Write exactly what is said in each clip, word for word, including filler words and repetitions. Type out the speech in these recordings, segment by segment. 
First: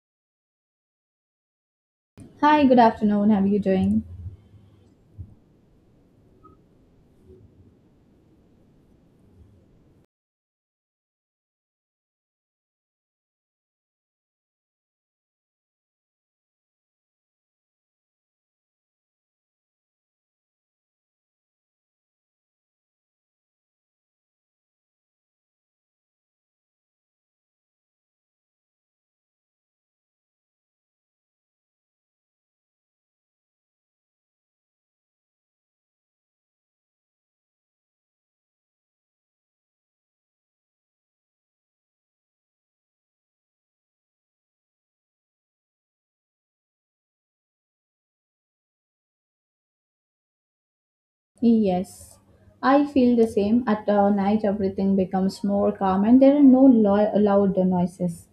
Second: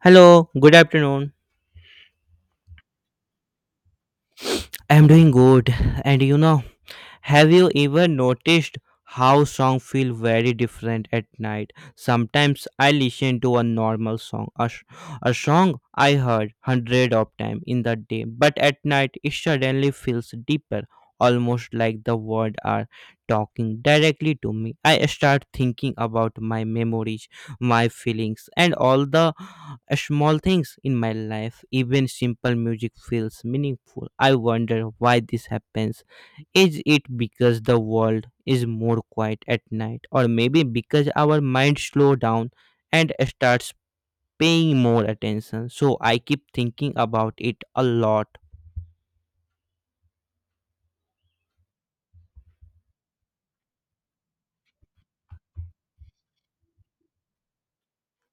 Hello, good afternoon. Hi, good afternoon. How are you doing? I am doing good, and you know, have you ever noticed how songs feel very different at night? Sometimes I listen to a normal song, a, sh- a song I heard hundred of times in the day, but at night it suddenly feels deeper, almost like the words are talking directly to me. I start thinking about my memories, my feelings, and all the small things in my life. Even simple music feels meaningful. I wonder why this happens. Is it because the world is more quiet at night, or maybe because our mind slow down and starts paying more attention? So I keep thinking about it a lot. Yes, I feel the same. At uh, night, everything becomes more calm and there are no lo- loud noises,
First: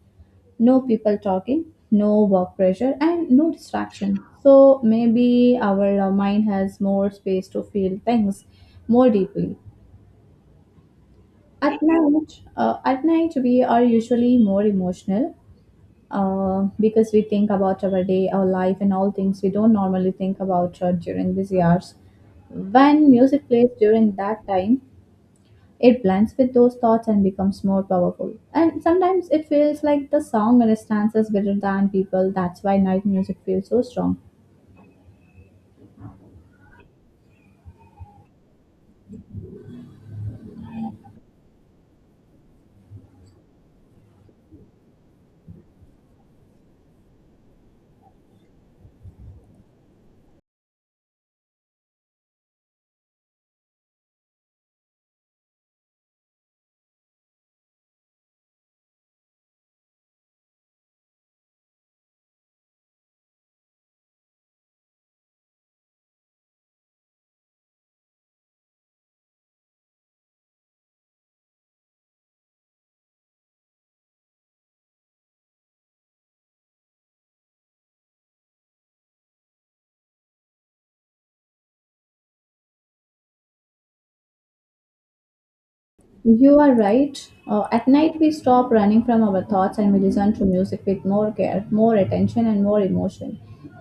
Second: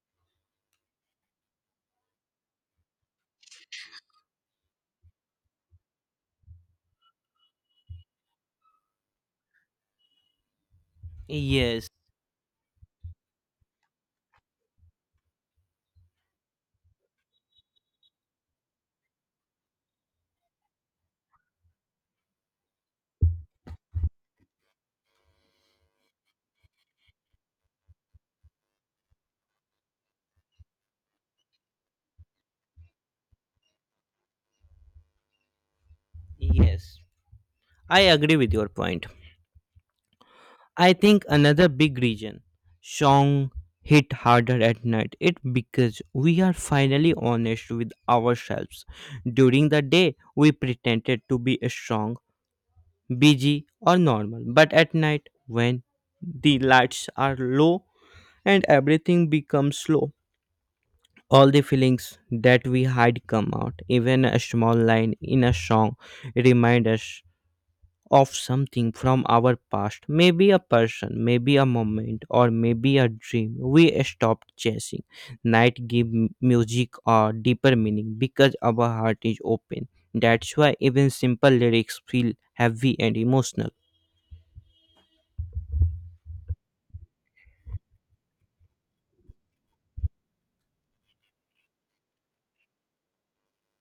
no people talking, no work pressure, and no distraction. So maybe our uh, mind has more space to feel things more deeply. At Yes, night, uh, at night we are usually more emotional, uh, because we think about our day, our life, and all things we don't normally think about uh, during busy hours. When music plays during that time, it blends with those thoughts and becomes more powerful. And sometimes it feels like the song understands us better than people. That's why night music feels so strong. yes, I agree with your point. I think another big reason song hit harder at night it because we are finally honest with ourselves. During the day we pretended to be strong, busy or normal. But at night, when the lights are low and everything becomes slow, all the feelings that we hide come out. Even a small line in a song remind us of something from our past. Maybe a person, maybe a moment, or maybe a dream we stopped chasing. Night give m- music or deeper meaning because our heart is open. That's why even simple lyrics feel heavy and emotional. You are right. Uh, at night, we stop running from our thoughts and we listen to music with more care, more attention, and more emotion.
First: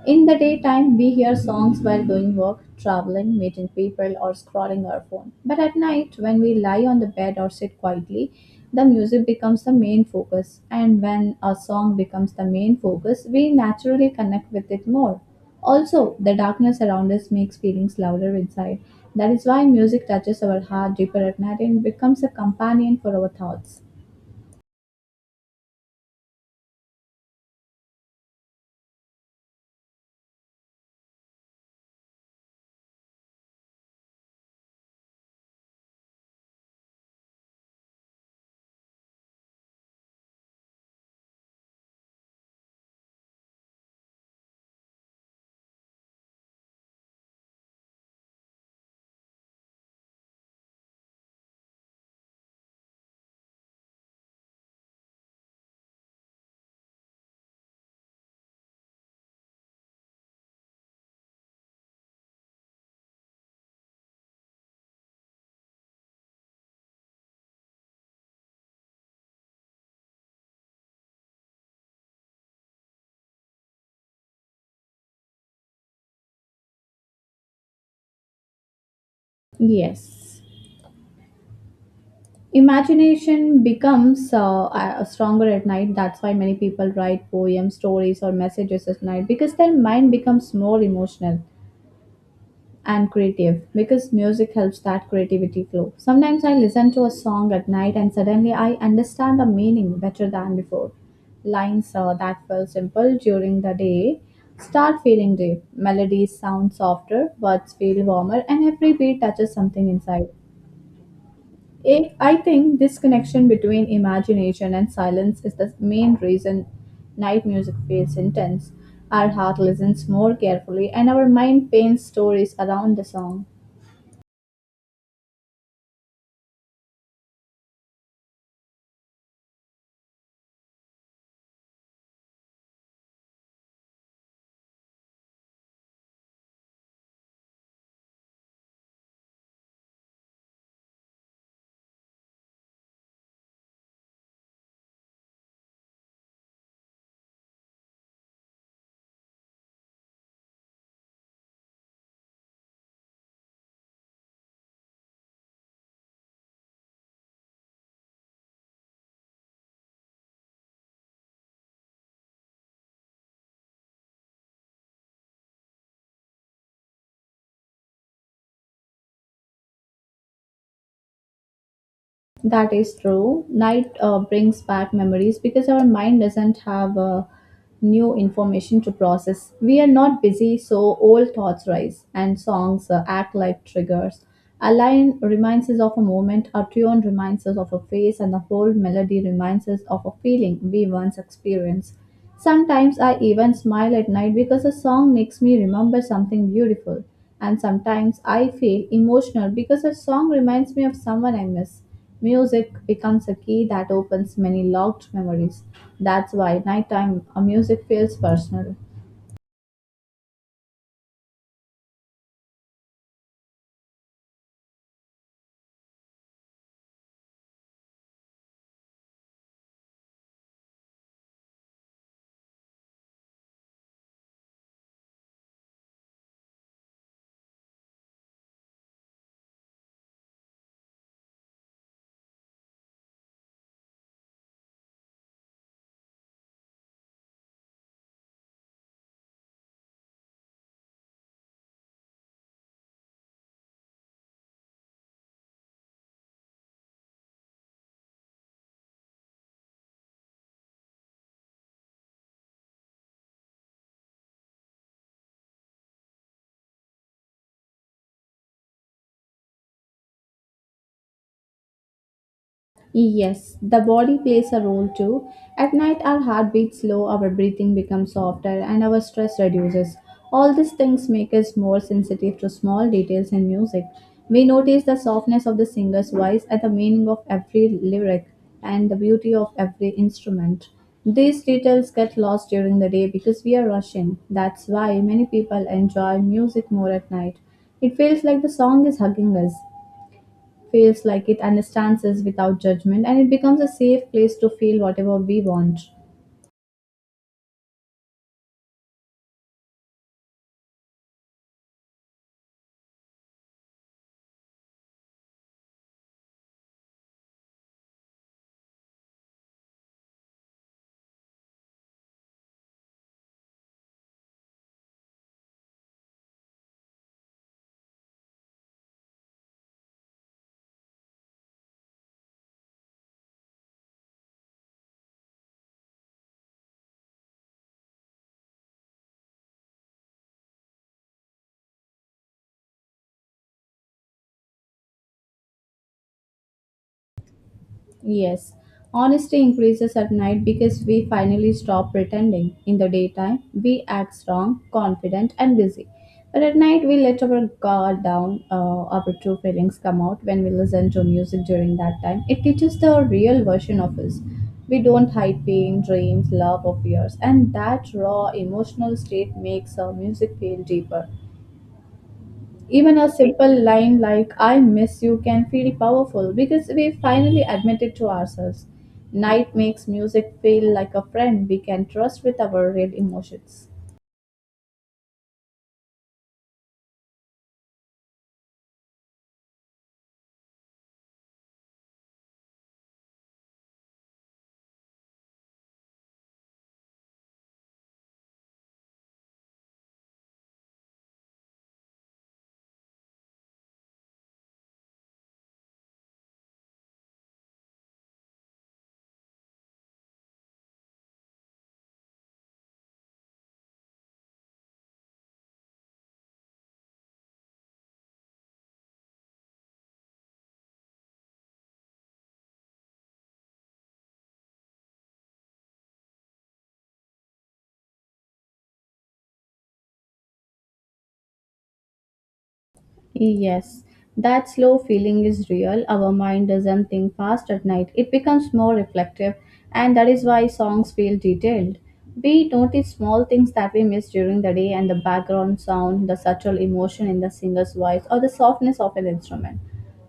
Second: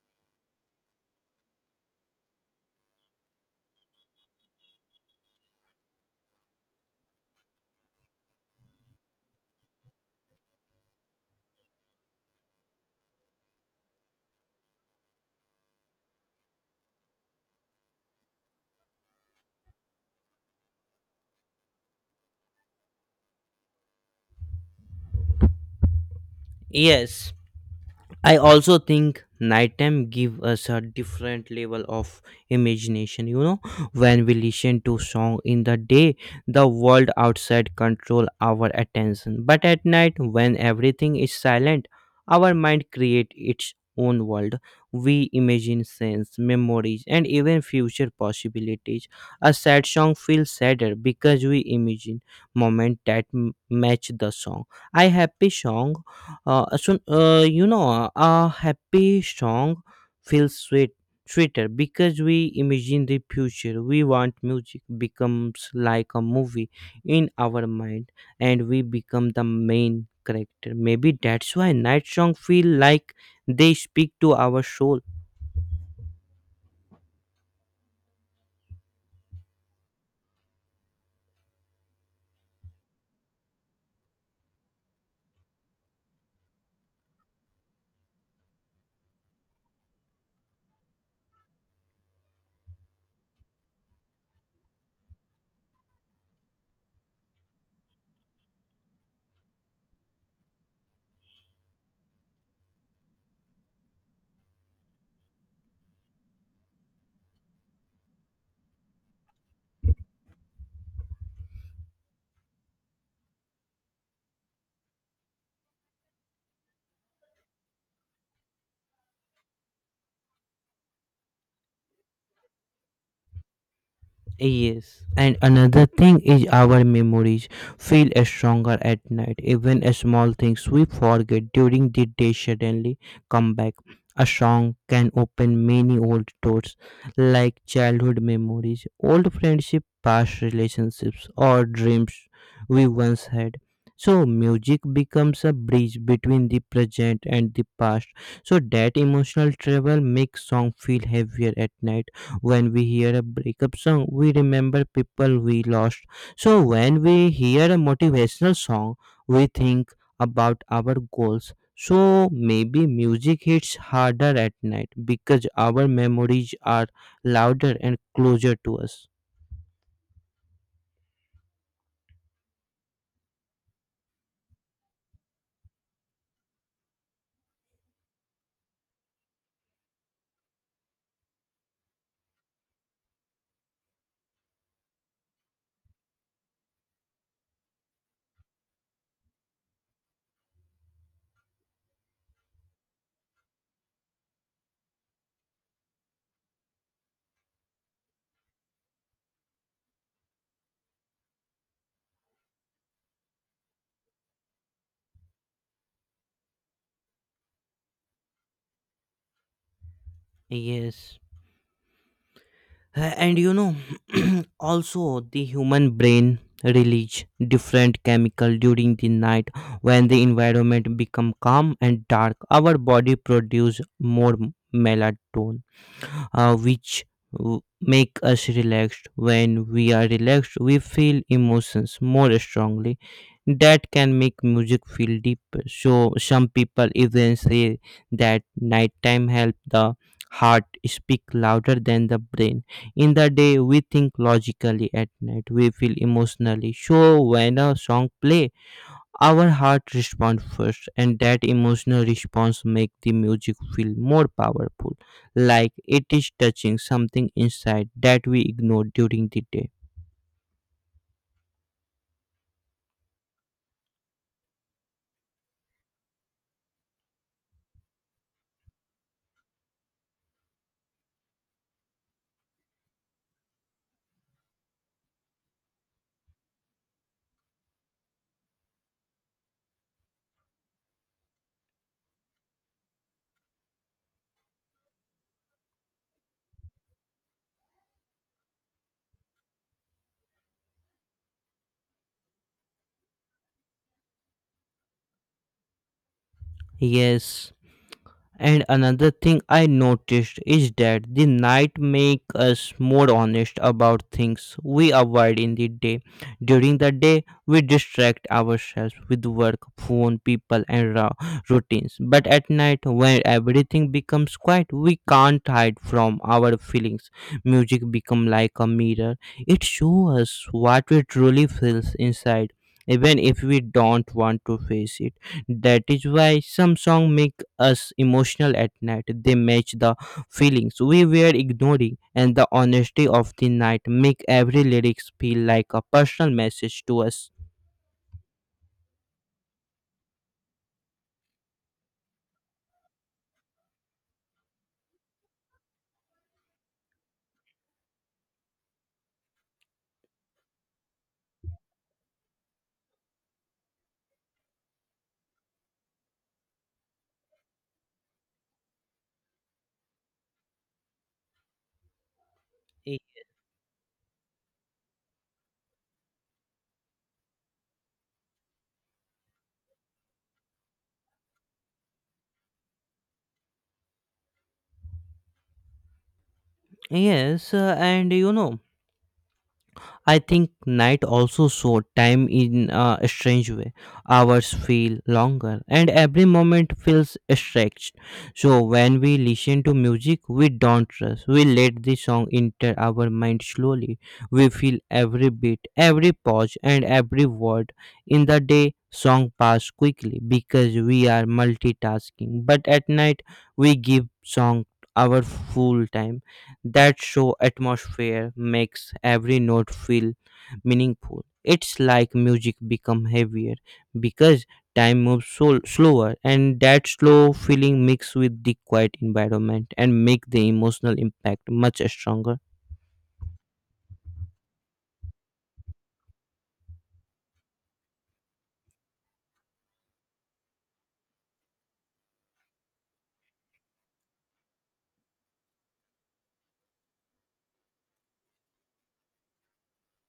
In the daytime, we hear songs while doing work, traveling, meeting people, or scrolling our phone. But at night, when we lie on the bed or sit quietly, the music becomes the main focus. And when a song becomes the main focus, we naturally connect with it more. Also, the darkness around us makes feelings louder inside. That is why music touches our heart deeper at night and becomes a companion for our thoughts. Yes, I also think nighttime give us a different level of imagination. You know, when we listen to song in the day, the world outside control our attention. But at night, when everything is silent, our mind create its own world. We imagine scenes, memories, and even future possibilities. A sad song feels sadder because we imagine moment that m- match the song. A happy song uh, so, uh, you know, a happy song feels sweet, sweeter because we imagine the future. We want music becomes like a movie in our mind, and we become the main character. Maybe that's why night song feel like they speak to our soul. Yes. Imagination becomes uh, uh, stronger at night. That's why many people write poems, stories, or messages at night because their mind becomes more emotional and creative, because music helps that creativity flow. Sometimes I listen to a song at night and suddenly I understand the meaning better than before. Lines uh, that felt simple during the day start feeling deep. Melodies sound softer, words feel warmer, and every beat touches something inside. I I think this connection between imagination and silence is the main reason night music feels intense. Our heart listens more carefully, and our mind paints stories around the song. Yes, and another thing is our memories feel stronger at night. Even small things we forget during the day suddenly come back. A song can open many old doors, like childhood memories, old friendship, past relationships, or dreams we once had. So music becomes a bridge between the present and the past. So that emotional travel makes song feel heavier at night when we hear a breakup song, we remember people we lost. So when we hear a motivational song, we think about our goals. So maybe music hits harder at night because our memories are louder and closer to us. That is true. Night uh, brings back memories because our mind doesn't have uh, new information to process. We are not busy, so old thoughts rise, and songs uh, act like triggers. A line reminds us of a moment, a tune reminds us of a face, and the whole melody reminds us of a feeling we once experienced. Sometimes I even smile at night because a song makes me remember something beautiful, and sometimes I feel emotional because a song reminds me of someone I miss. Music becomes a key that opens many locked memories. That's why nighttime uh, music feels personal. Yes. Uh, And you know, also the human brain release different chemical during the night when the environment become calm and dark. Our body produce more m- melatonin, uh, which w- make us relaxed. When we are relaxed, we feel emotions more strongly that can make music feel deeper. So some people even say that nighttime helps the heart speak louder than the brain. In the day we think logically, at night we feel emotionally. So when a song play our heart responds first, and that emotional response makes the music feel more powerful, like it is touching something inside that we ignore during the day. Yes, the body plays a role too. At night, our heart beats slow, our breathing becomes softer, and our stress reduces. All these things make us more sensitive to small details in music. We notice the softness of the singer's voice and the meaning of every lyric and the beauty of every instrument. These details get lost during the day because we are rushing. That's why many people enjoy music more at night. It feels like the song is hugging us, feels like it understands us without judgment, and it becomes a safe place to feel whatever we want. Yes. And another thing I noticed is that the night make us more honest about things we avoid in the day. During the day, we distract ourselves with work, phone, people, and raw routines. But at night, when everything becomes quiet, we can't hide from our feelings. Music become like a mirror; it shows us what we truly feel inside, even if we don't want to face it. That is why some songs make us emotional at night. They match the feelings we were ignoring, and the honesty of the night make every lyrics feel like a personal message to us. Yes, honesty increases at night because we finally stop pretending. In the daytime, we act strong, confident, and busy. But at night, we let our guard down, uh, our true feelings come out when we listen to music during that time. It teaches the real version of us. We don't hide pain, dreams, love, or fears, and that raw emotional state makes our music feel deeper. Y- Even a simple line like I miss you can feel powerful because we finally admit it to ourselves. Night makes music feel like a friend we can trust with our real emotions. Yes, uh, and you know, I think night also saw time in a strange way. Hours feel longer and every moment feels stretched. So when we listen to music, we don't rush. We let the song enter our mind slowly. We feel every beat, every pause and every word. In the day, song pass quickly because we are multitasking. But at night, we give song our full time that show atmosphere makes every note feel meaningful. It's like music become heavier because time moves so slower and that slow feeling mixed with the quiet environment and make the emotional impact much stronger. Yes, that slow feeling is real. Our mind doesn't think fast at night, it becomes more reflective, and that is why songs feel detailed. We notice small things that we miss during the day and the background sound, the subtle emotion in the singer's voice, or the softness of an instrument.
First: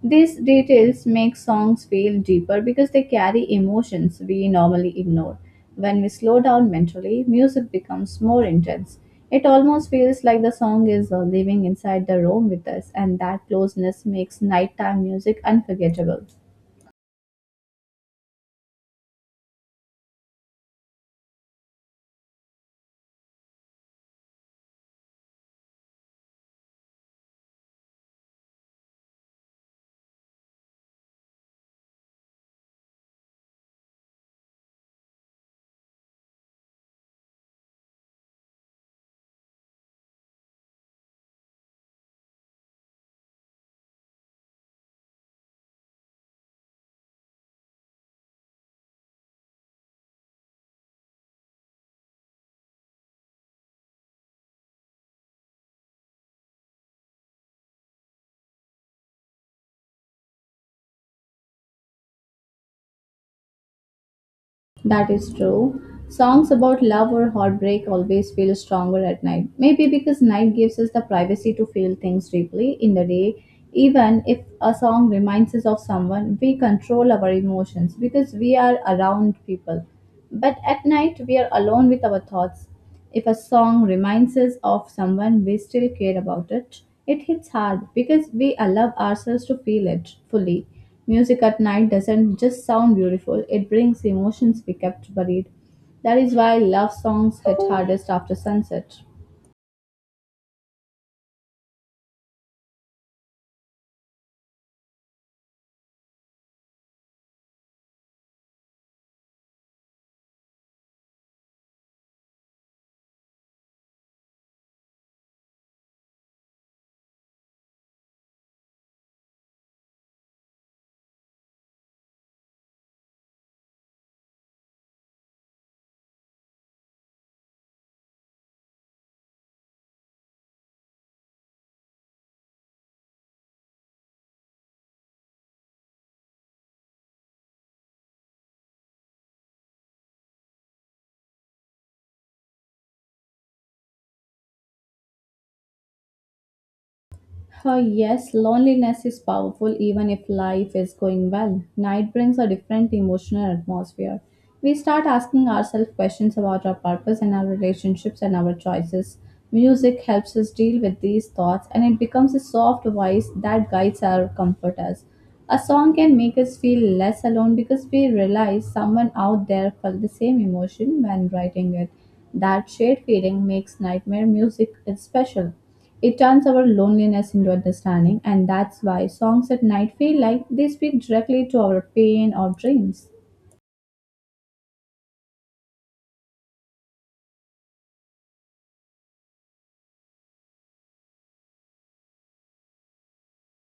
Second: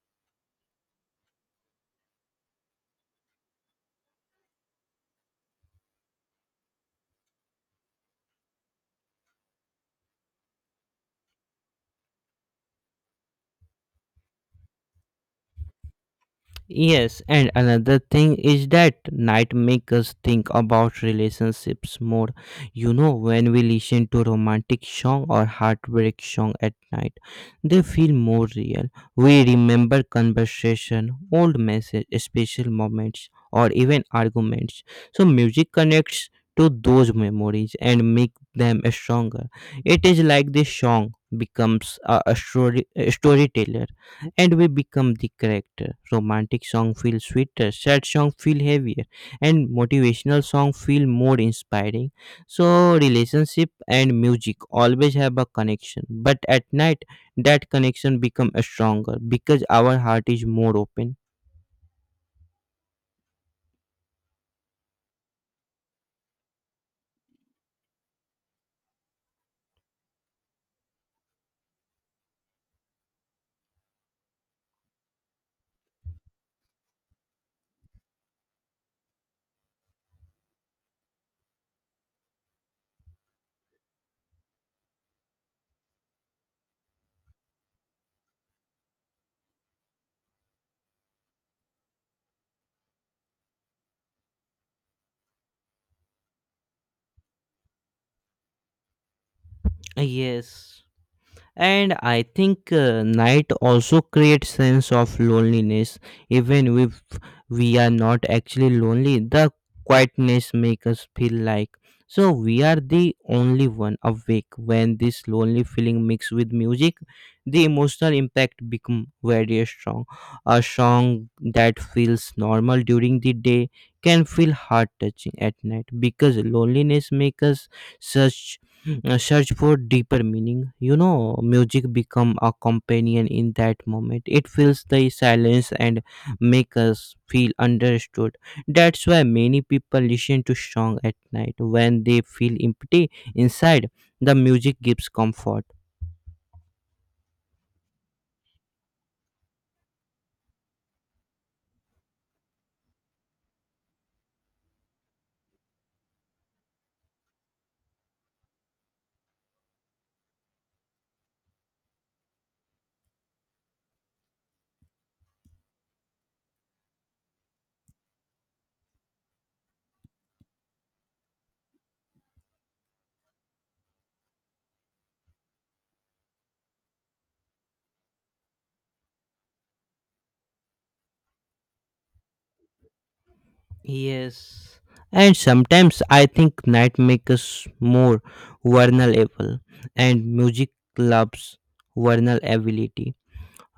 These details make songs feel deeper because they carry emotions we normally ignore. When we slow down mentally, music becomes more intense. It almost feels like the song is uh, living inside the room with us, and that closeness makes nighttime music unforgettable. Yes, and another thing is that night make us think about relationships more. You know, when we listen to romantic song or heartbreak song at night, they feel more real. We remember conversation, old message, special moments, or even arguments. So music connects to those memories and make them stronger. It is like this song becomes a, a story a storyteller, and we become the character. Romantic song feel sweeter, sad song feel heavier, and motivational song feel more inspiring. So relationship and music always have a connection, but at night that connection become stronger because our heart is more open. That is true. Songs about love or heartbreak always feel stronger at night. Maybe because night gives us the privacy to feel things deeply in the day. Even if a song reminds us of someone, we control our emotions because we are around people. But at night, we are alone with our thoughts. If a song reminds us of someone we still care about it, it hits hard because we allow ourselves to feel it fully. Music at night doesn't just sound beautiful, it brings emotions we kept buried. That is why love songs hit hardest after sunset. Yes, and I think uh, night also creates sense of loneliness even if we are not actually lonely. The quietness makes us feel like so we are the only one awake. When this lonely feeling mixed with music, the emotional impact become very strong. A song that feels normal during the day can feel heart touching at night because loneliness makes us such uh, search for deeper meaning. You know, music become a companion in that moment. It fills the silence and make us feel understood. That's why many people listen to song at night when they feel empty inside. The music gives comfort. Uh, yes, loneliness is powerful even if life is going well. Night brings a different emotional atmosphere. We start asking ourselves questions about our purpose and our relationships and our choices. Music helps us deal with these thoughts and it becomes a soft voice that guides our comforters. A song can make us feel less alone because we realize someone out there felt the same emotion when writing it. That shared feeling makes Nightmare music is special. It turns our loneliness into understanding, and that's why songs at night feel like they speak directly to our pain or dreams. Yes, and sometimes I think night makes us more vulnerable, and music loves vulnerability.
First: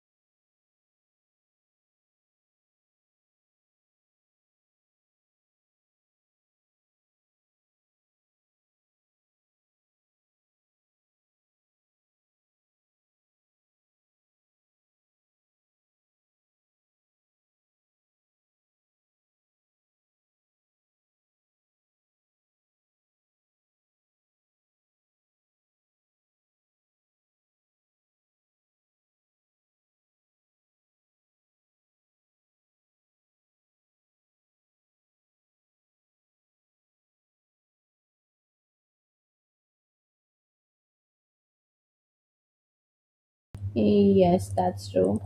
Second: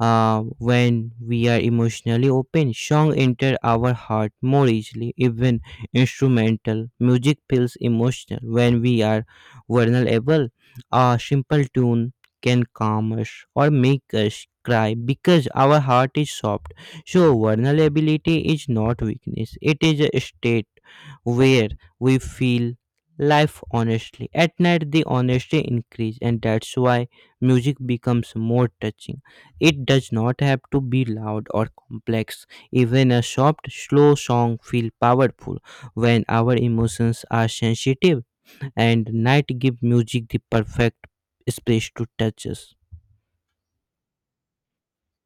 Uh, when we are emotionally open, song enter our heart more easily. Even instrumental music feels emotional. When we are vulnerable, a simple tune can calm us or make us cry because our heart is soft. So vulnerability is not weakness; it is a state where we feel life honestly. At night, the honesty increase, and that's why music becomes more touching. It does not have to be loud or complex. Even a soft, slow song feels powerful when our emotions are sensitive, and night gives music the perfect space to touch us. Yes, that's true.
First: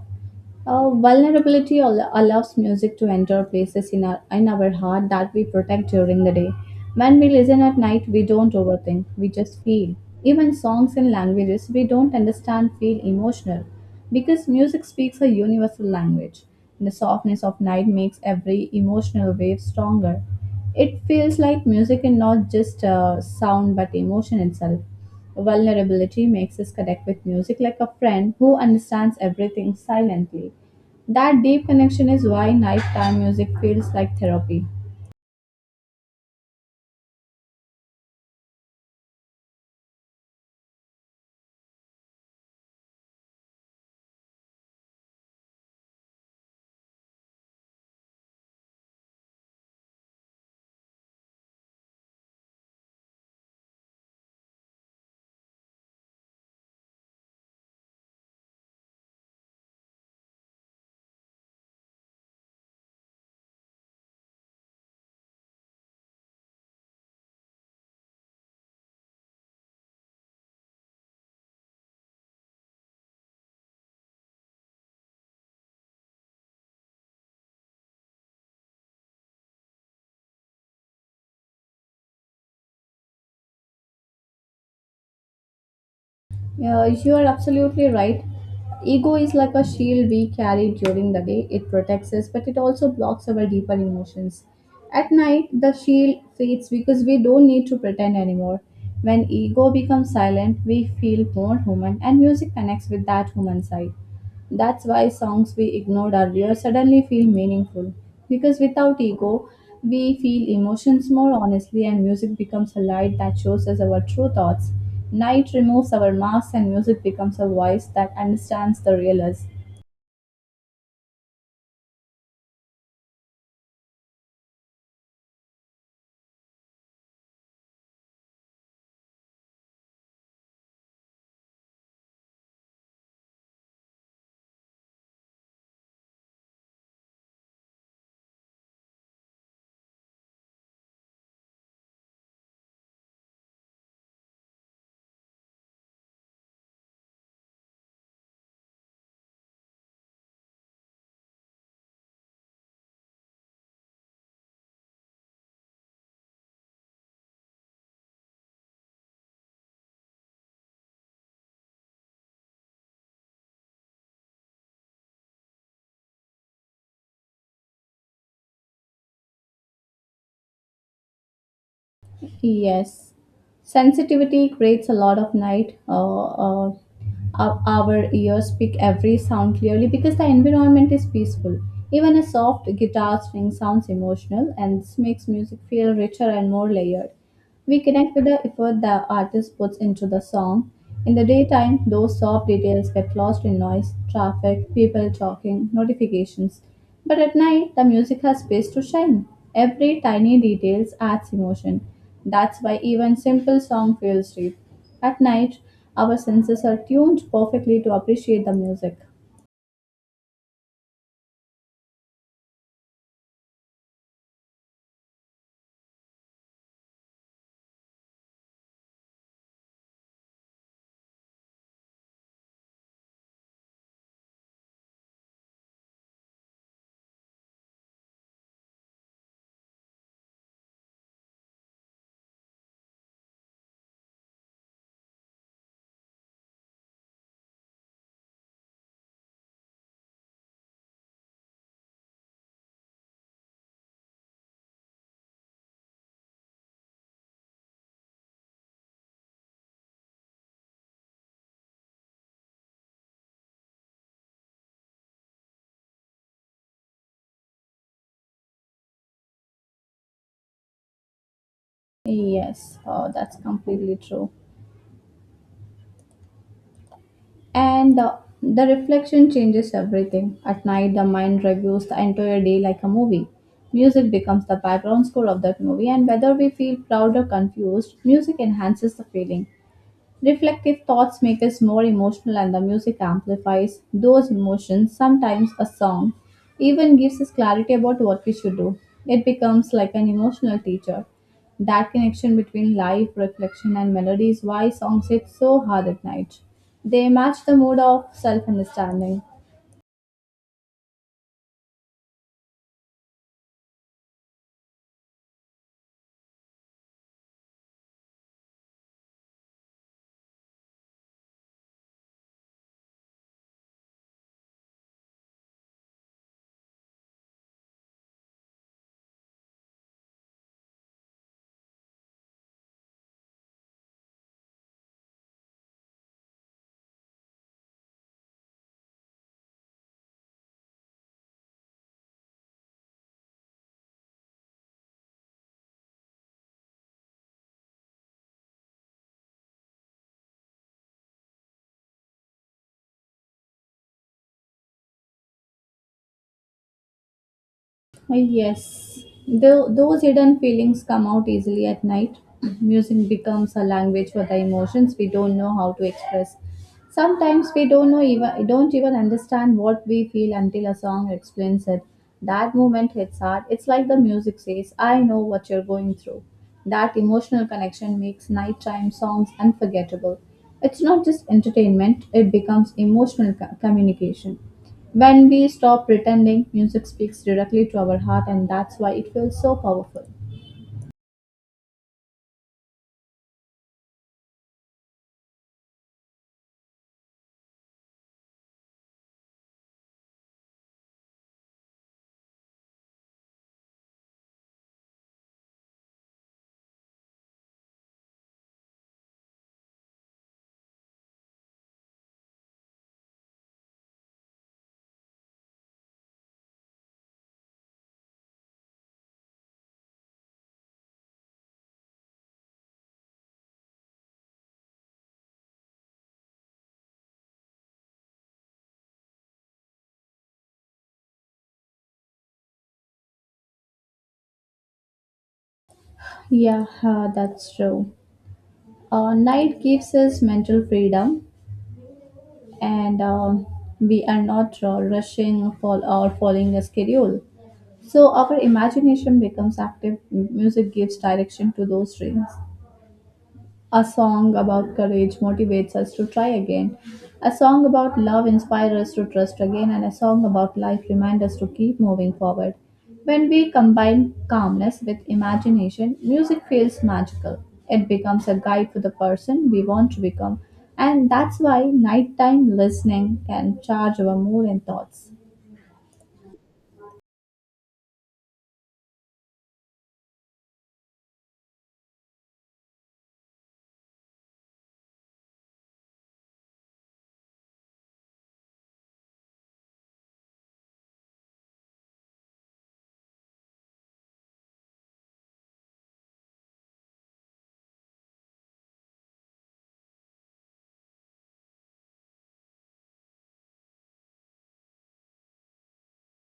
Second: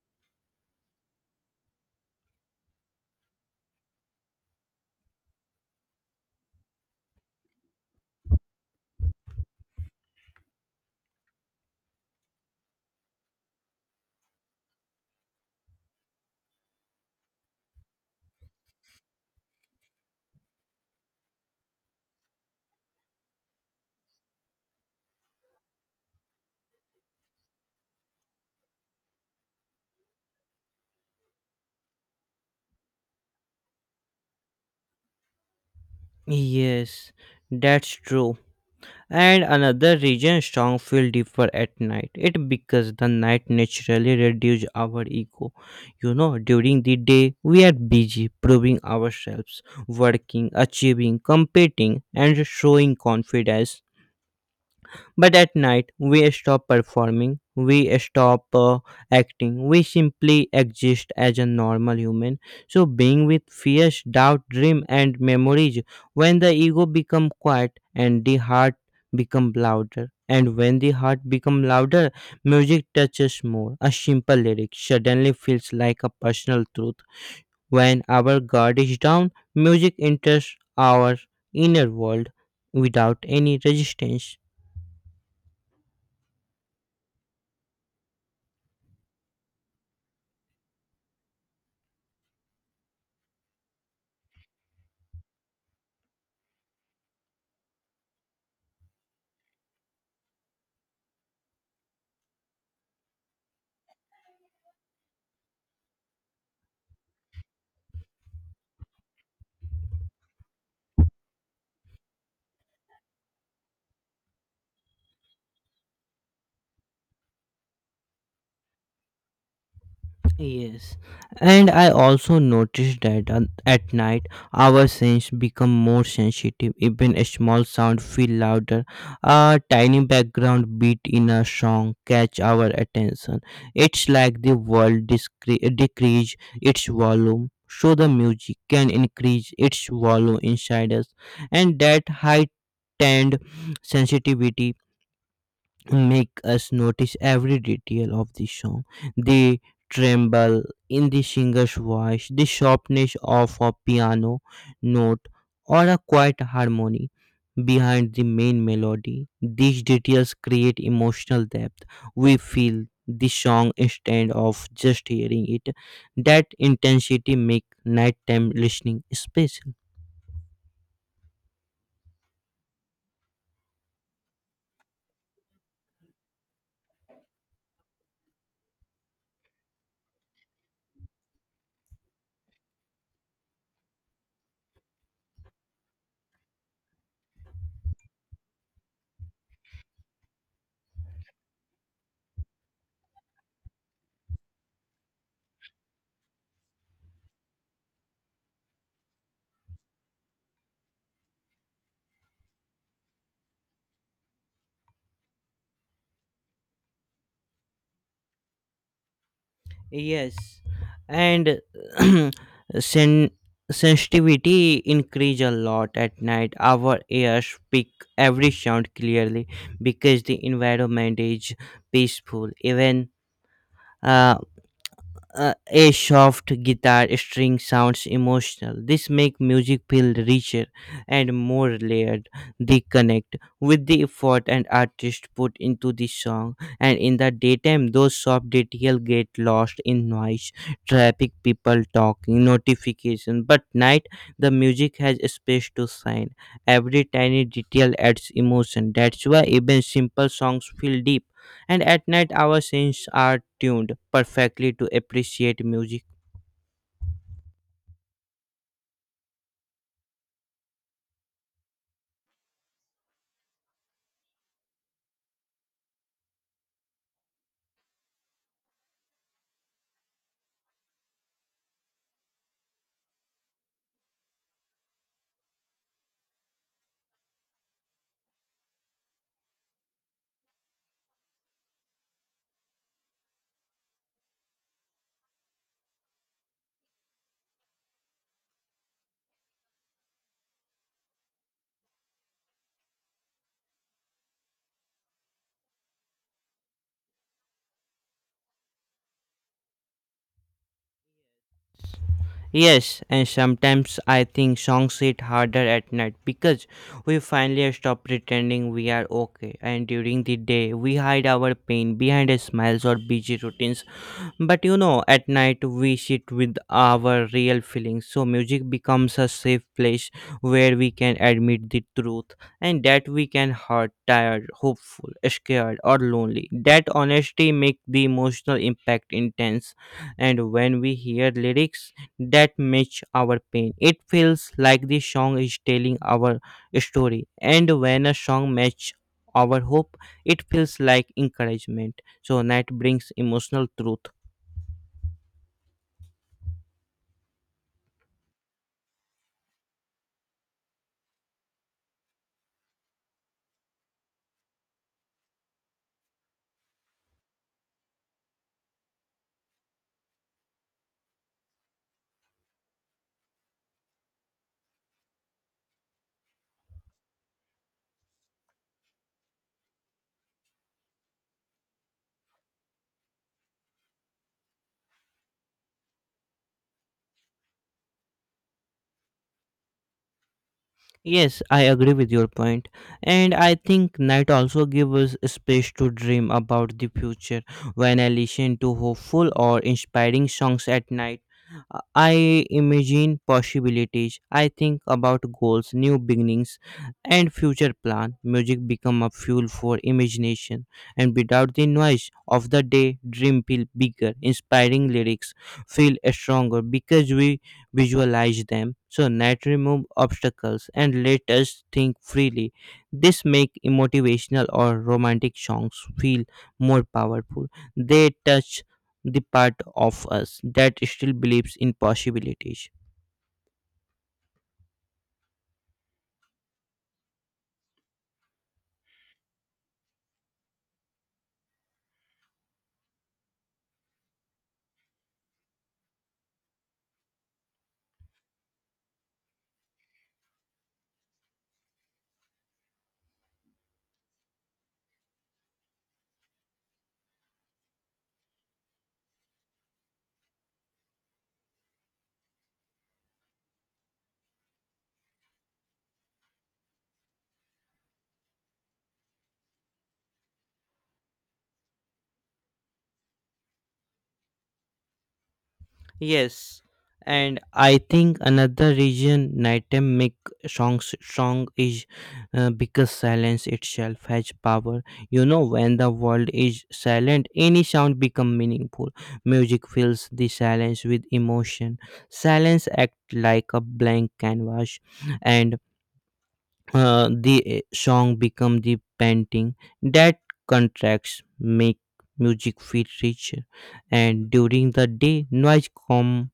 Uh, vulnerability al- allows music to enter places in our, in our heart that we protect during the day. When we listen at night, we don't overthink, we just feel. Even songs and languages we don't understand feel emotional because music speaks a universal language. The softness of night makes every emotional wave stronger. It feels like music is not just uh, sound but emotion itself. Vulnerability makes us connect with music like a friend who understands everything silently. That deep connection is why nighttime music feels like therapy. Yes, that's true. And another region strong feel deeper at night it because the night naturally reduce our ego. You know, during the day we are busy proving ourselves, working, achieving, competing and showing confidence. But at night, we stop performing, we stop uh, acting, we simply exist as a normal human. So, being with fears, doubt, dream, and memories, when the ego become quiet and the heart become louder, and when the heart become louder, music touches more. A simple lyric suddenly feels like a personal truth. When our guard is down, music enters our inner world without any resistance. Yeah, you are absolutely right. Ego is like a shield we carry during the day. It protects us, but it also blocks our deeper emotions. At night, the shield fades because we don't need to pretend anymore. When ego becomes silent, we feel more human, and music connects with that human side. That's why songs we ignored earlier suddenly feel meaningful. Because without ego, we feel emotions more honestly, and music becomes a light that shows us our true thoughts. Night removes our masks, and music becomes a voice that understands the real us. Yes, and I also noticed that on- at night our sense become more sensitive. Even a small sound feel louder. A tiny background beat in a song catch our attention. It's like the world discre- decrease its volume, so the music can increase its volume inside us, and that heightened sensitivity make us notice every detail of the song, the tremble in the singer's voice, the sharpness of a piano note, or a quiet harmony behind the main melody. These details create emotional depth. We feel the song instead of just hearing it. That intensity makes nighttime listening special. Yes, sensitivity creates a lot of night. Uh, uh, our our ears pick every sound clearly because the environment is peaceful. Even a soft guitar string sounds emotional, and this makes music feel richer and more layered. We connect with the effort the artist puts into the song. In the daytime, those soft details get lost in noise, traffic, people talking, notifications. But at night, the music has space to shine. Every tiny detail adds emotion. That's why even simple song feels deep. At night, our senses are tuned perfectly to appreciate the music. Yes, and sen- sensitivity increase a lot at night. Our ears pick every sound clearly because the environment is peaceful. Even uh, uh, a soft guitar string sounds emotional. This make music feel richer and more layered. They connect with the effort and artist put into the song, and in the daytime those soft details get lost in noise, traffic, people talking, notification. But night, the music has space to shine. Every tiny detail adds emotion. That's why even simple songs feel deep, and at night our senses are tuned perfectly to appreciate music. Yes, uh, that's completely true. And uh, the reflection changes everything. At night, the mind reviews the entire day like a movie. Music becomes the background score of that movie, and whether we feel proud or confused, music enhances the feeling. Reflective thoughts make us more emotional, and the music amplifies those emotions. Sometimes a song even gives us clarity about what we should do. It becomes like an emotional teacher. That connection between life, reflection, and melody is why songs hit so hard at night. They match the mood of self understanding. Yes, and sometimes I think songs hit harder at night because we finally stop pretending we are okay, and during the day we hide our pain behind smiles or busy routines. But you know, at night we sit with our real feelings. So music becomes a safe place where we can admit the truth and that we can hurt, tired, hopeful, scared, or lonely. That honesty make the emotional impact intense. And when we hear lyrics that match our pain, it feels like the song is telling our story. And when a song match our hope, it feels like encouragement. So night brings emotional truth. Uh, Yes, Tho- those hidden feelings come out easily at night. Music becomes a language for the emotions we don't know how to express. Sometimes we don't know even don't even understand what we feel until a song explains it. That moment hits hard. It's like the music says, "I know what you're going through." That emotional connection makes nighttime songs unforgettable. It's not just entertainment; it becomes emotional co- communication. When we stop pretending, music speaks directly to our heart, and that's why it feels so powerful. Yes, I agree with your point. And I think night also gives us space to dream about the future. When I listen to hopeful or inspiring songs at night, uh, I imagine possibilities. I think about goals, new beginnings, and future plan. Music become a fuel for imagination, and without the noise of the day, dream feel bigger. Inspiring lyrics feel stronger because we visualize them. So net remove obstacles and let us think freely. This make motivational or romantic songs feel more powerful. They touch the part of us that still believes in possibilities. Yeah, uh, that's true. Uh, night gives us mental freedom, and um we are not uh, rushing for or following a schedule. So our imagination becomes active. M- Music gives direction to those dreams. A song about courage motivates us to try again. A song about love inspires us to trust again, and a song about life reminds us to keep moving forward. When we combine calmness with imagination, music feels magical. It becomes a guide for the person we want to become, and that's why nighttime listening can charge our mood and thoughts. Yes, and I think another reason nighttime make songs strong is uh, because silence itself has power. You know, when the world is silent, any sound become meaningful. Music fills the silence with emotion. Silence act like a blank canvas, and uh, the uh, song become the painting that contracts make music feel richer. And during the day, noise come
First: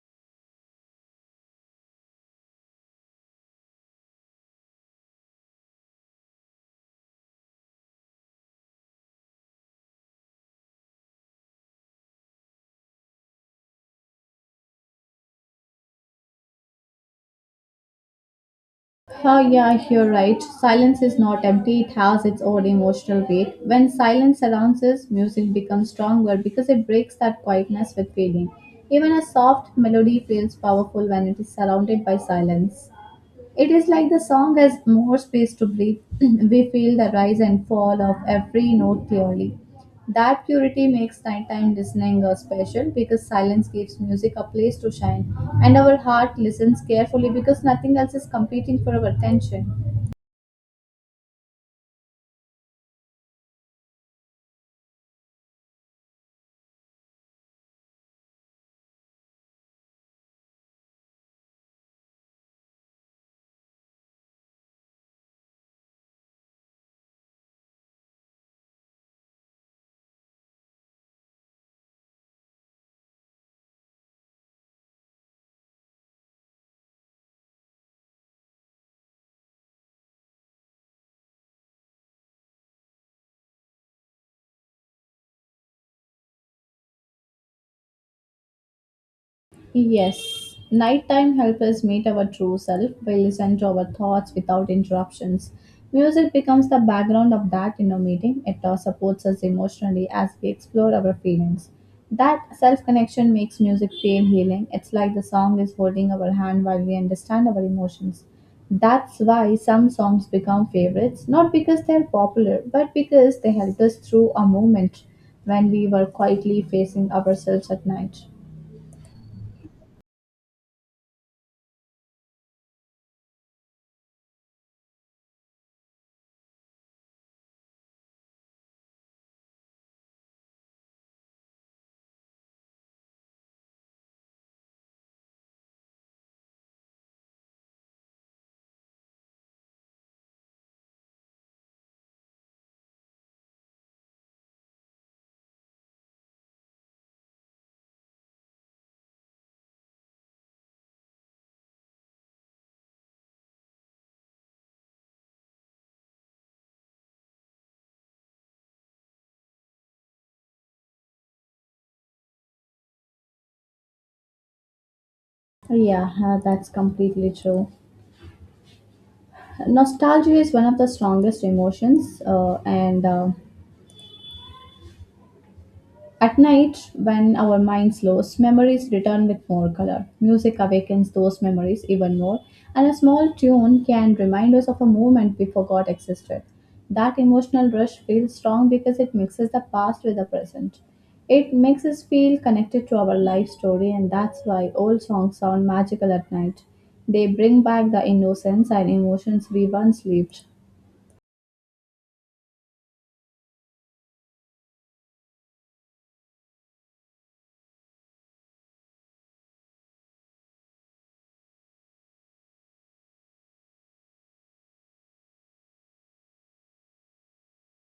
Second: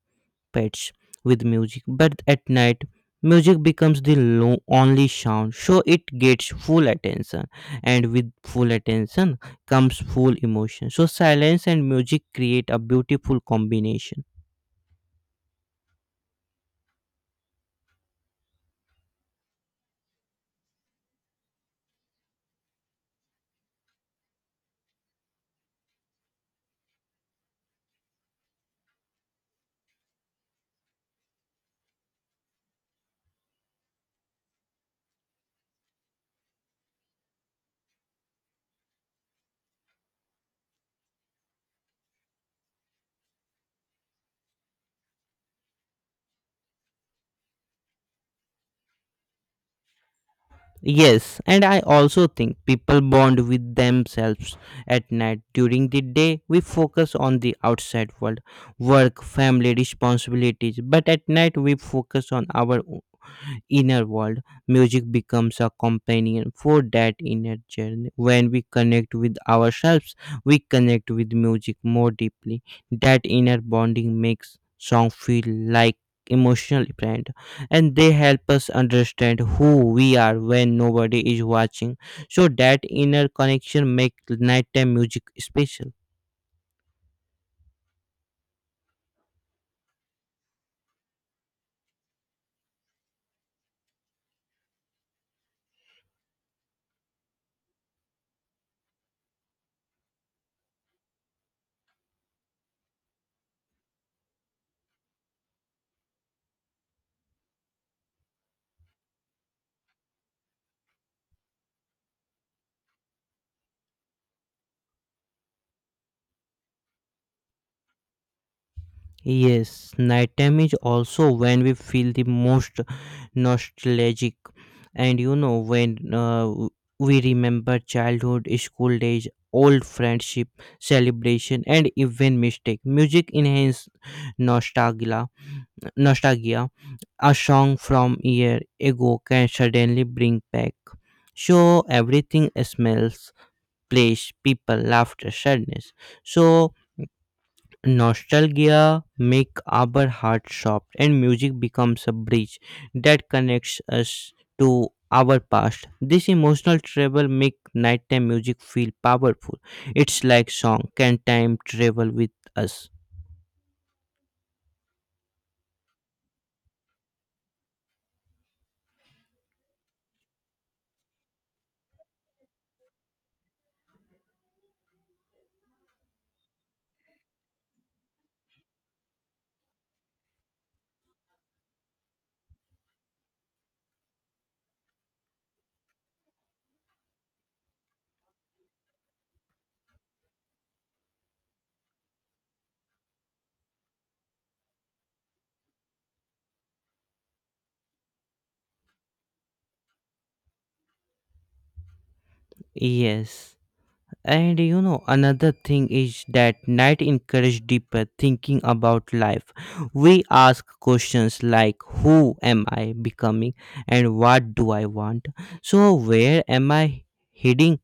pets with music, but at night, music becomes the lo- only sound, so it gets full attention, and with full attention comes full emotion. So, silence and music create a beautiful combination. Oh, yeah, you're right. Silence is not empty, it has its own emotional weight. When silence surrounds us, music becomes stronger because it breaks that quietness with feeling. Even a soft melody feels powerful when it is surrounded by silence. It is like the song has more space to breathe. We feel the rise and fall of every note clearly. That purity makes nighttime listening uh, special because silence gives music a place to shine, and our heart listens carefully because nothing else is competing for our attention. Yes, and I also think people bond with themselves at night. During the day, we focus on the outside world, work, family, responsibilities, but at night, we focus on our inner world. Music becomes a companion for that inner journey. When we connect with ourselves, we connect with music more deeply. That inner bonding makes song feel like emotional friend, and they help us understand who we are when nobody is watching. So that inner connection makes nighttime music special. Yes, nighttime helps us meet our true self by listening to our thoughts without interruptions. Music becomes the background of that inner meeting. It uh, supports us emotionally as we explore our feelings. That self connection makes music feel healing. It's like the song is holding our hand while we understand our emotions. That's why some songs become favorites, not because they're popular, but because they helped us through a moment when we were quietly facing ourselves at night. Yes, nighttime is also when we feel the most nostalgic, and you know, when uh, w- we remember childhood, school days, old friendship, celebration, and even mistake. Music enhance nostalgia, nostalgia. A song from year ago can suddenly bring back. So everything smells, place, people, laughter, sadness. So nostalgia make our heart soft, and music becomes a bridge that connects us to our past. This emotional travel make nighttime music feel powerful. It's like song can time travel with us. Yeah, uh, that's completely true. Nostalgia is one of the strongest emotions, uh, and uh, at night, when our mind slows, memories return with more color. Music awakens those memories even more, and a small tune can remind us of a moment we forgot existed. That emotional rush feels strong because it mixes the past with the present. It makes us feel connected to our life story, and that's why old songs sound magical at night. They bring back the innocence and emotions we once lived. Yes. And you know another thing is that night encourage deeper thinking about life. We ask questions like who am I becoming and what do I want? So where am I heading?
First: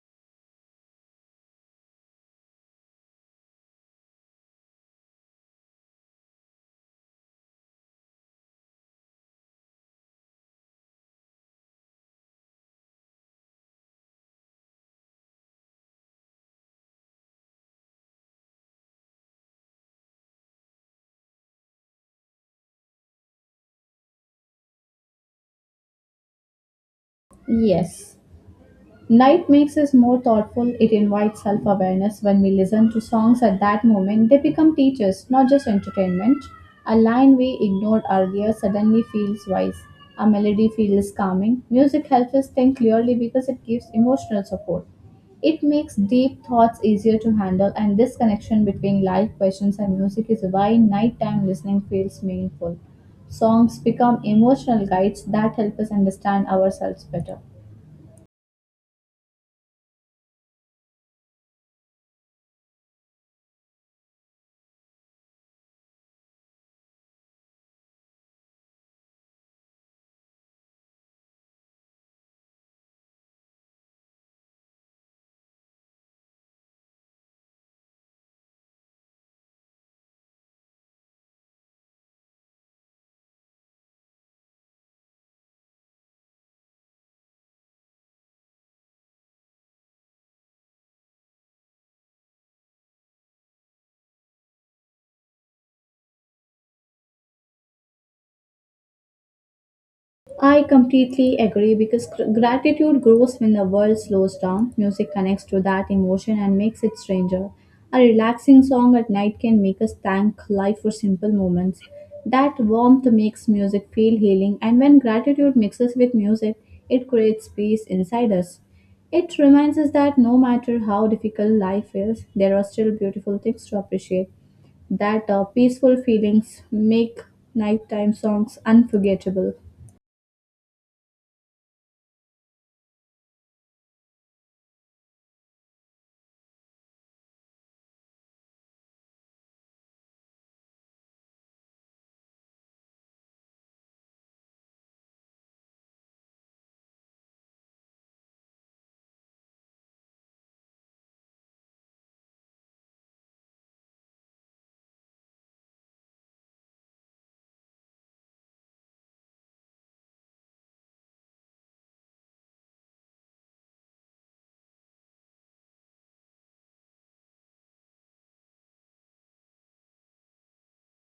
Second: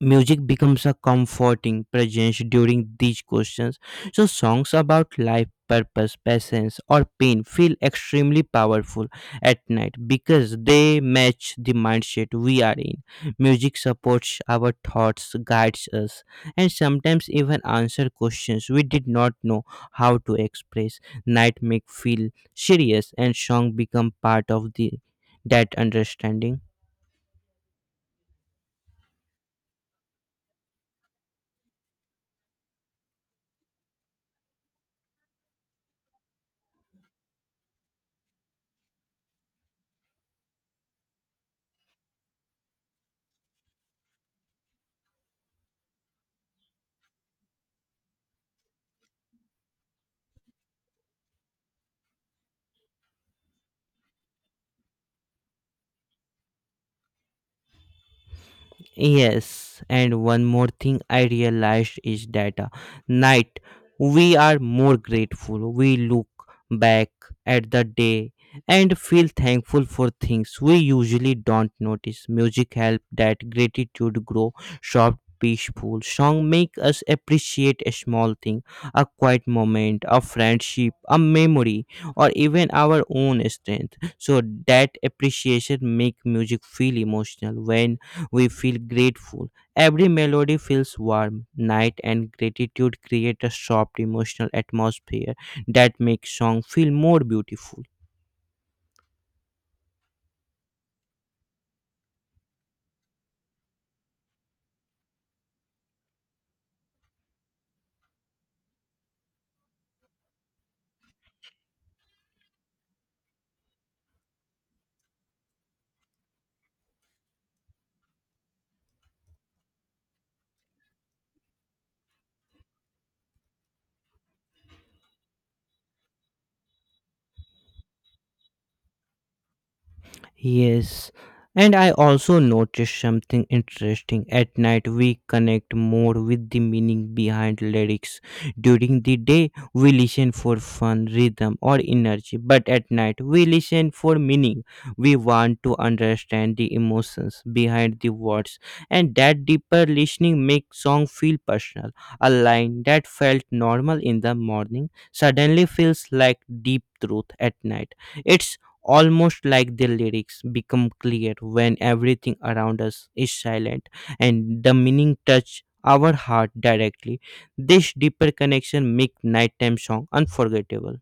Music becomes a comforting presence during these questions. So, songs about life, purpose, patience, or pain feel extremely powerful at night because they match the mindset we are in. Music supports our thoughts, guides us, and sometimes even answer questions we did not know how to express. Night make feel serious, and song become part of the that understanding. Yes. Night makes us more thoughtful, it invites self awareness. When we listen to songs at that moment, they become teachers, not just entertainment. A line we ignored earlier suddenly feels wise. A melody feels calming. Music helps us think clearly because it gives emotional support. It makes deep thoughts easier to handle, and this connection between life questions and music is why nighttime listening feels meaningful. Songs become emotional guides that help us understand ourselves better. Yes, and one more thing I realized is that uh, night we are more grateful. We look back at the day and feel thankful for things we usually don't notice. Music helps that gratitude grow soft, peaceful. Song make us appreciate a small thing, a quiet moment, a friendship, a memory, or even our own strength. So that appreciation make music feel emotional when we feel grateful. Every melody feels warm. Night and gratitude create a soft emotional atmosphere that makes song feel more beautiful. I completely agree because gr- gratitude grows when the world slows down. Music connects to that emotion and makes it stranger. A relaxing song at night can make us thank life for simple moments. That warmth makes music feel healing, and when gratitude mixes with music, it creates peace inside us. It reminds us that no matter how difficult life is, there are still beautiful things to appreciate. That uh, peaceful feelings make nighttime songs unforgettable. Yes, and I also noticed something interesting. At night, we connect more with the meaning behind lyrics. During the day, we listen for fun, rhythm, or energy, but at night, we listen for meaning. We want to understand the emotions behind the words, and that deeper listening makes song feel personal. A line that felt normal in the morning suddenly feels like deep truth at night. It's almost like the lyrics become clear when everything around us is silent and the meaning touch our heart directly. This deeper connection make nighttime song unforgettable.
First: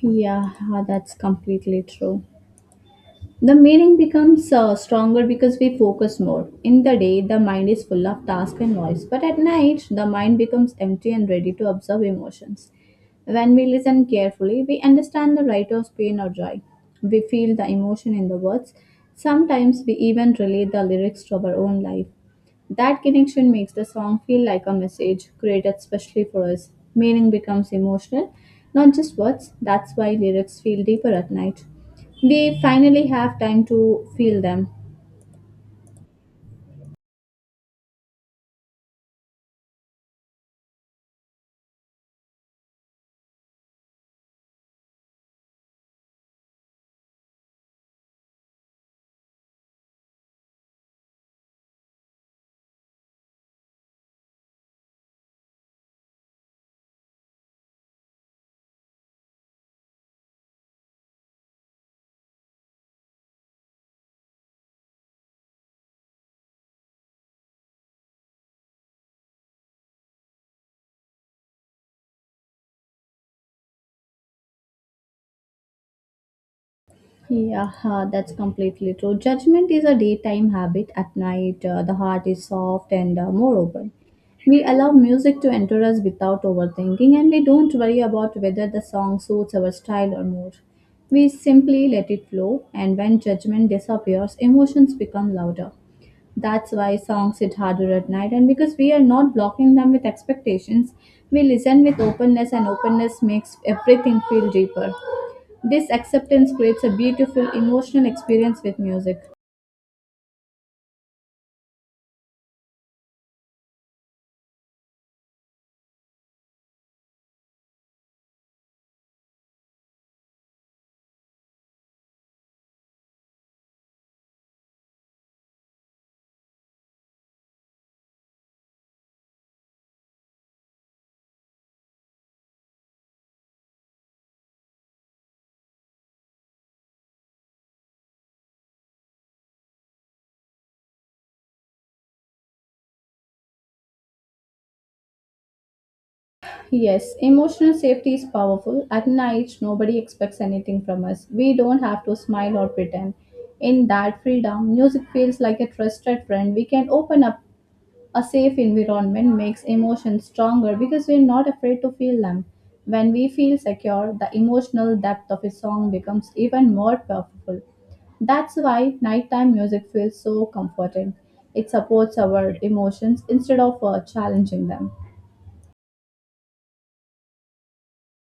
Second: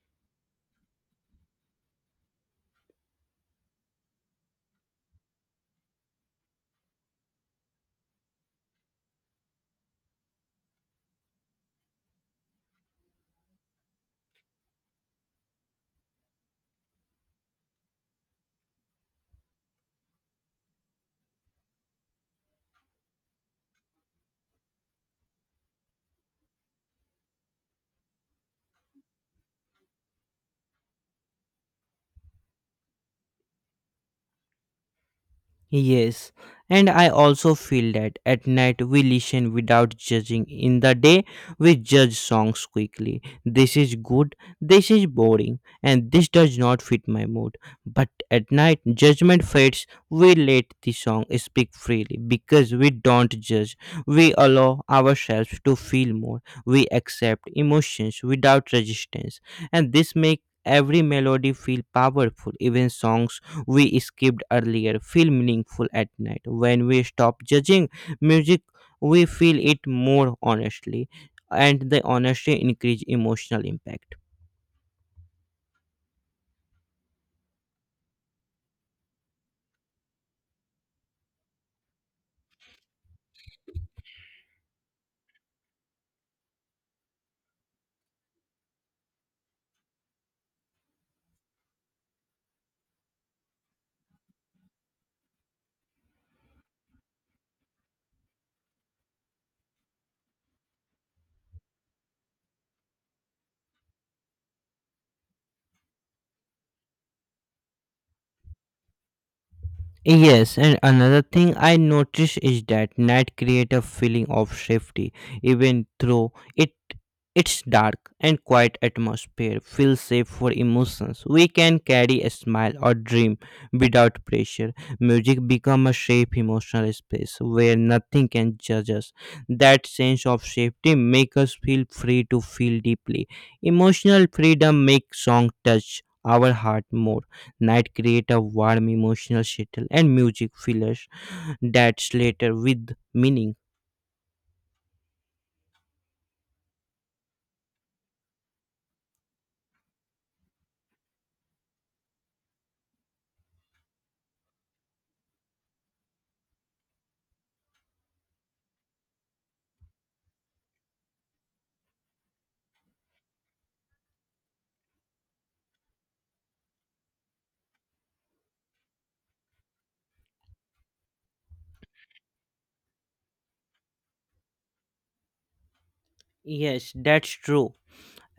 Yeah, uh, that's completely true. The meaning becomes uh, stronger because we focus more. In the day, the mind is full of task and noise, but at night, the mind becomes empty and ready to observe emotions. When we listen carefully, we understand the writer's pain or joy. We feel the emotion in the words. Sometimes we even relate the lyrics to our own life. That connection makes the song feel like a message created specially for us. Meaning becomes emotional, not just words. That's why lyrics feel deeper at night. We finally have time to feel them. Yes, and I also feel that at night we listen without judging. In the day, we judge songs quickly. This is good, this is boring, and this does not fit my mood. But at night, judgment fades. We let the song speak freely because we don't judge. We allow ourselves to feel more. We accept emotions without resistance, and this makes every melody feel powerful. Even songs we skipped earlier feel meaningful at night. When we stop judging music, we feel it more honestly, and the honesty increase emotional impact. Yeah, uh, that's completely true. Judgment is a daytime habit. At night, uh, the heart is soft and uh, more open. We allow music to enter us without overthinking, and we don't worry about whether the song suits our style or mood. We simply let it flow, and when judgment disappears, emotions become louder. That's why songs hit harder at night, and because we are not blocking them with expectations, we listen with openness, and openness makes everything feel deeper. This acceptance creates a beautiful emotional experience with music. Yes, and another thing I notice is that night create a feeling of safety, even though it its dark and quiet atmosphere feels safe for emotions. We can carry a smile or dream without pressure. Music become a safe emotional space where nothing can judge us. That sense of safety make us feel free to feel deeply. Emotional freedom makes song touch our heart more. Night create a warm emotional settle, and music fillers that's later with meaning. Yes, emotional safety is powerful. At an age, nobody expects anything from us. We don't have to smile or pretend. In that freedom, music feels like a trusted friend we can open up. A safe environment makes emotions stronger because we're not afraid to feel them. When we feel secure, the emotional depth of a song becomes even more powerful. That's why nighttime music feels so comforting. It supports our emotions instead of uh, challenging them. Yes, that's true.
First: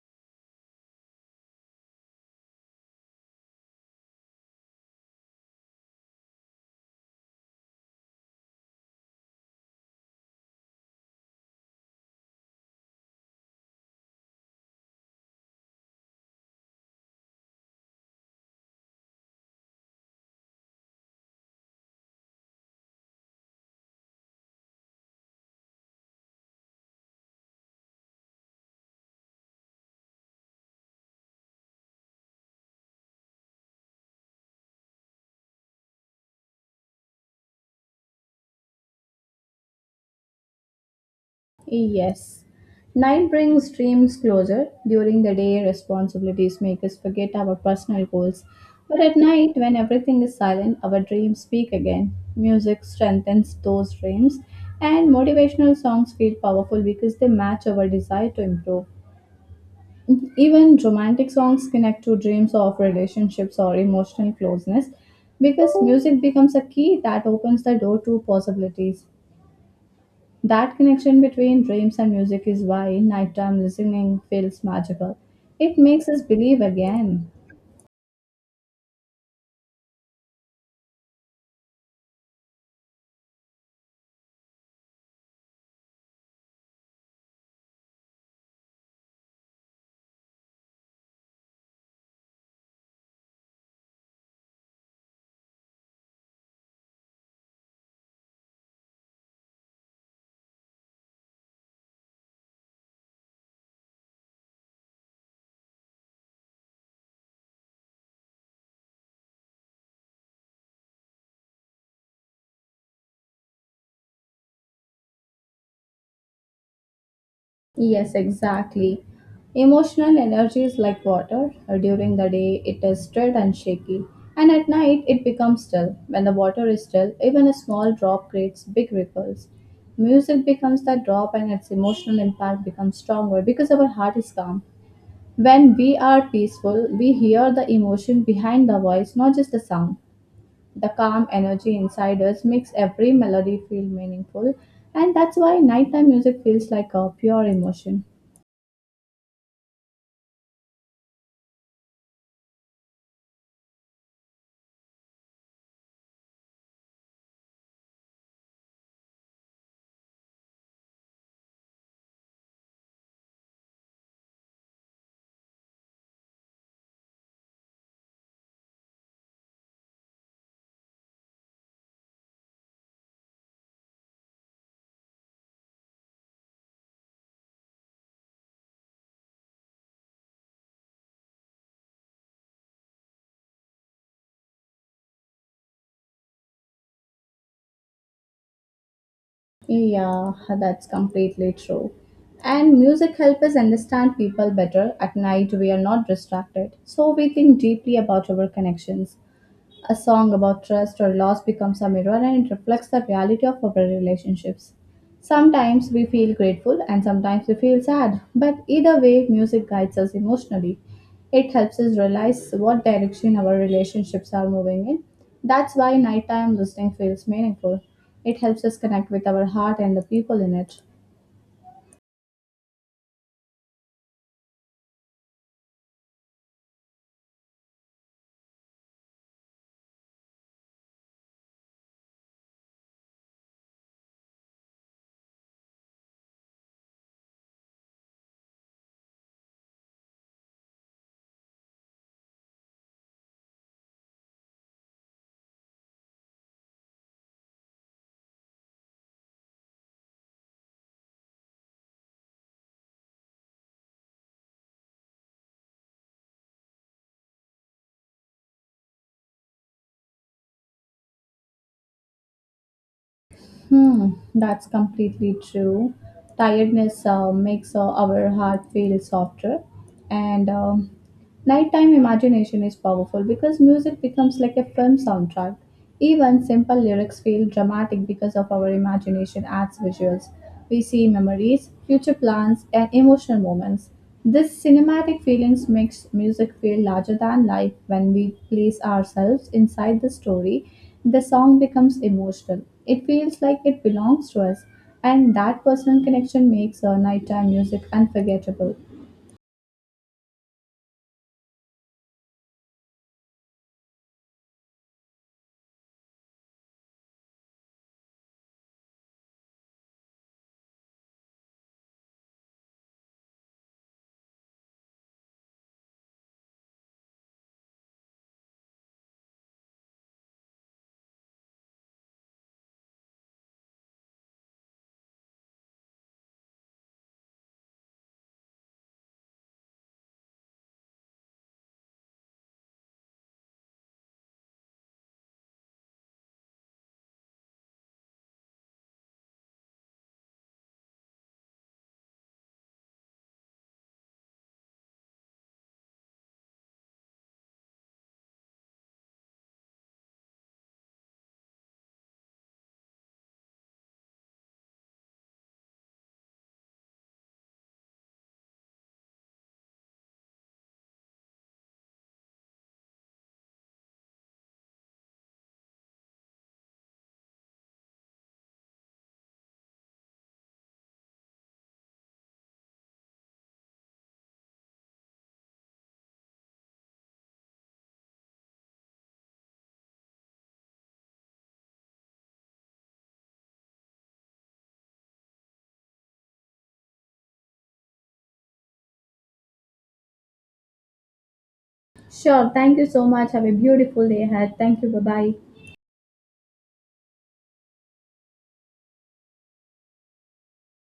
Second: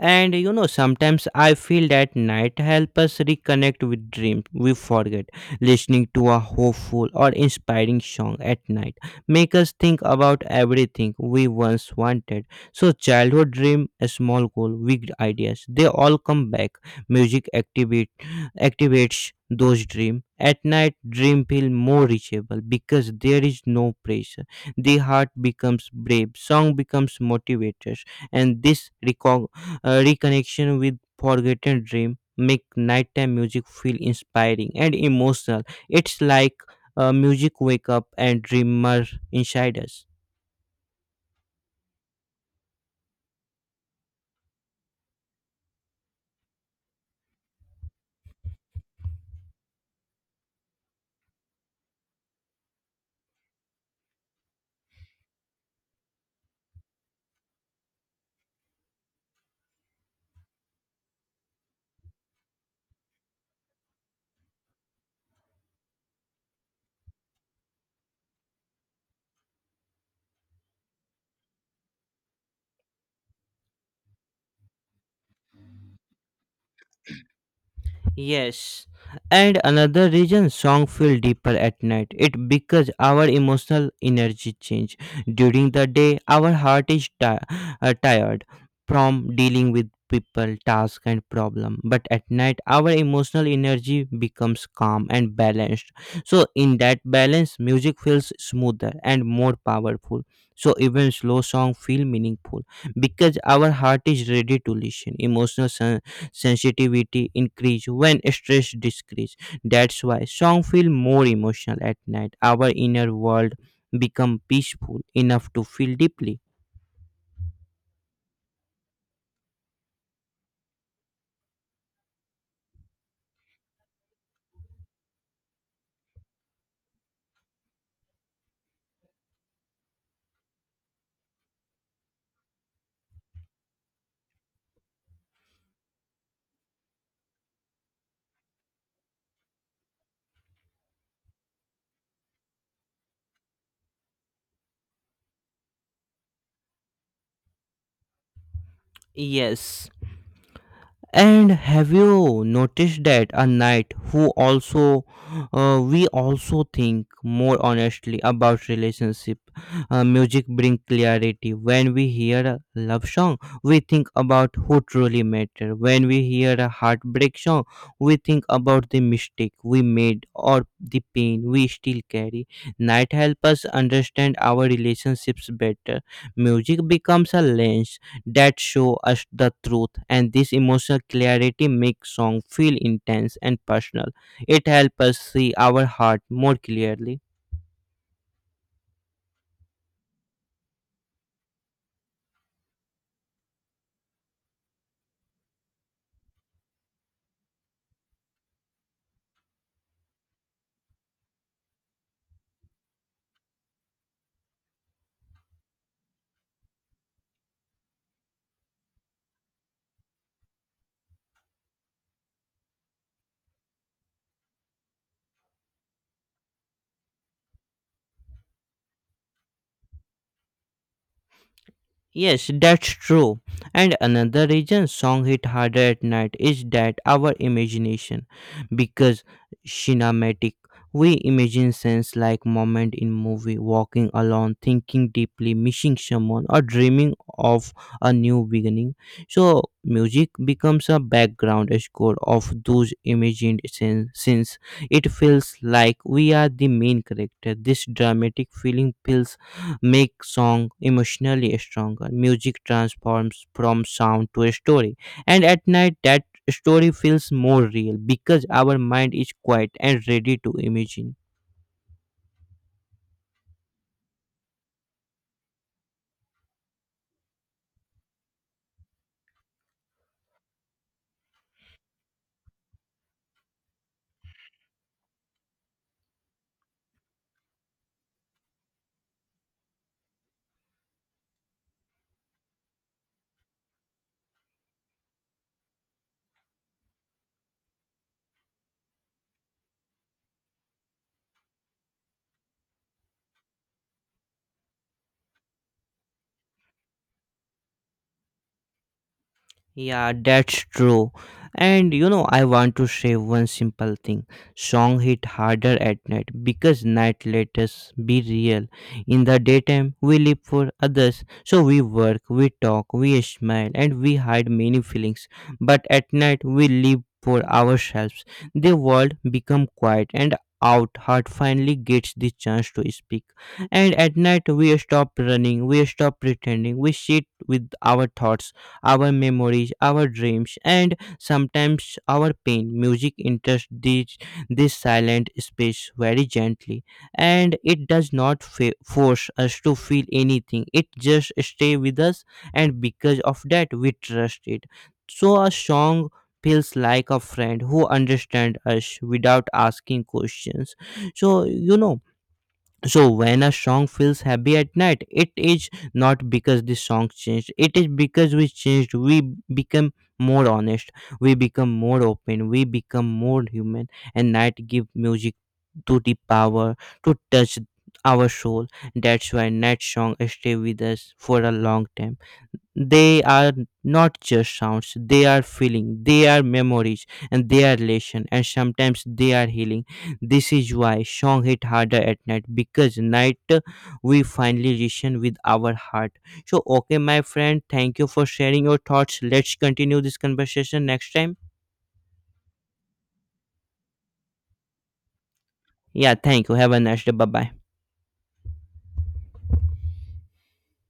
And you know, sometimes I feel that night help us reconnect with dreams we forget. Listening to a hopeful or inspiring song at night make us think about everything we once wanted. So childhood dream, a small goal, big ideas, they all come back. Music activate activates those dreams. At night dream feel more reachable because there is no pressure. The heart becomes brave, song becomes motivated, and this recon- uh, reconnection with forgotten dream make nighttime music feel inspiring and emotional. It's like uh, music wake up and dreamer inside us. Yes. Night brings dreams closer. During the day, responsibilities make us forget our personal goals. But at night, when everything is silent, our dreams speak again. Music strengthens those dreams, and motivational songs feel powerful because they match our desire to improve. Even romantic songs connect to dreams of relationships or emotional closeness because music becomes a key that opens the door to possibilities. That connection between dreams and music is why nighttime listening feels magical. It makes us believe again. Yes, and another reason song feel deeper at night. It because our emotional energy change during the day. Our heart is ti- uh, tired from dealing with people, task, and problem. But at night, our emotional energy becomes calm and balanced. So in that balance, music feels smoother and more powerful. So even slow song feel meaningful because our heart is ready to listen. Emotional sensitivity increase when stress decrease. That's why song feel more emotional at night. Our inner world become peaceful enough to feel deeply. Yes, exactly. Emotional energy is like water. During the day, it is stirred and shaky, and at night, it becomes still. When the water is still, even a small drop creates big ripples. Music becomes that drop, and its emotional impact becomes stronger because our heart is calm. When we are peaceful, we hear the emotion behind the voice, not just the sound. The calm energy inside us makes every melody feel meaningful, and that's why nighttime music feels like a pure emotion. Yes. And have you noticed that a night who also, uh, we also think more honestly about relationship? Uh, music bring clarity. When we hear a love song, we think about who truly matter. When we hear a heartbreak song, we think about the mistake we made or the pain we still carry. Night help us understand our relationships better. Music becomes a lens that show us the truth, and this emotional clarity makes song feel intense and personal. It helps us see our heart more clearly. Yeah, that's completely true. And music helps us understand people better. At night, we are not distracted, so we think deeply about our connections. A song about trust or loss becomes a mirror and it reflects the reality of our relationships. Sometimes we feel grateful and sometimes we feel sad, but either way, music guides us emotionally. It helps us realize what direction our relationships are moving in. That's why nighttime listening feels meaningful. It helps us connect with our heart and the people in it. Yes, that's true. And another reason song hit harder at night is that our imagination because cinematic, we imagine scenes like moment in movie, walking alone, thinking deeply, missing someone, or dreaming of a new beginning. So music becomes a background score of those imagined scenes. Since it feels like we are the main character, this dramatic feeling feels make song emotionally stronger. Music transforms from sound to a story, and at night that story feels more real because our mind is quiet and ready to imagine. Hmm, that's completely true. Tiredness uh, makes uh, our heart feel softer, and um, nighttime imagination is powerful because music becomes like a film soundtrack. Even simple lyrics feel dramatic because of our imagination adds visuals. We see memories, future plans, and emotional moments. This cinematic feelings makes music feel larger than life. When we place ourselves inside the story, the song becomes emotional. It feels like it belongs to us, and that personal connection makes our nighttime music unforgettable. Yeah, that's true. And you know, I want to say one simple thing. Song hit harder at night because night let us be real. In the daytime, we live for others. So we work, we talk, we smile, and we hide many feelings. But at night, we live for ourselves. The world become quiet, and out heart finally gets the chance to speak. And at night we stop running, we stop pretending, we sit with our thoughts, our memories, our dreams, and sometimes our pain. Music enters this, this silent space very gently, and it does not fa- force us to feel anything. It just stays with us, and because of that, we trust it. So a song feels like a friend who understands us without asking questions. So you know, so when a song feels happy at night, it is not because the song changed, it is because we changed. We become more honest, we become more open, we become more human, and night give music to the power to touch our soul. That's why night song stay with us for a long time. They are not just sounds, they are feeling, they are memories, and they are lesson, and sometimes they are healing. This is why song hit harder at night because night, uh, we finally listen with our heart. So okay my friend, thank you for sharing your thoughts. Let's continue this conversation next time. Sure, thank you so much. Have a beautiful day ahead. Thank you. Bye bye. Yeah, thank you. Have a nice day. Bye bye.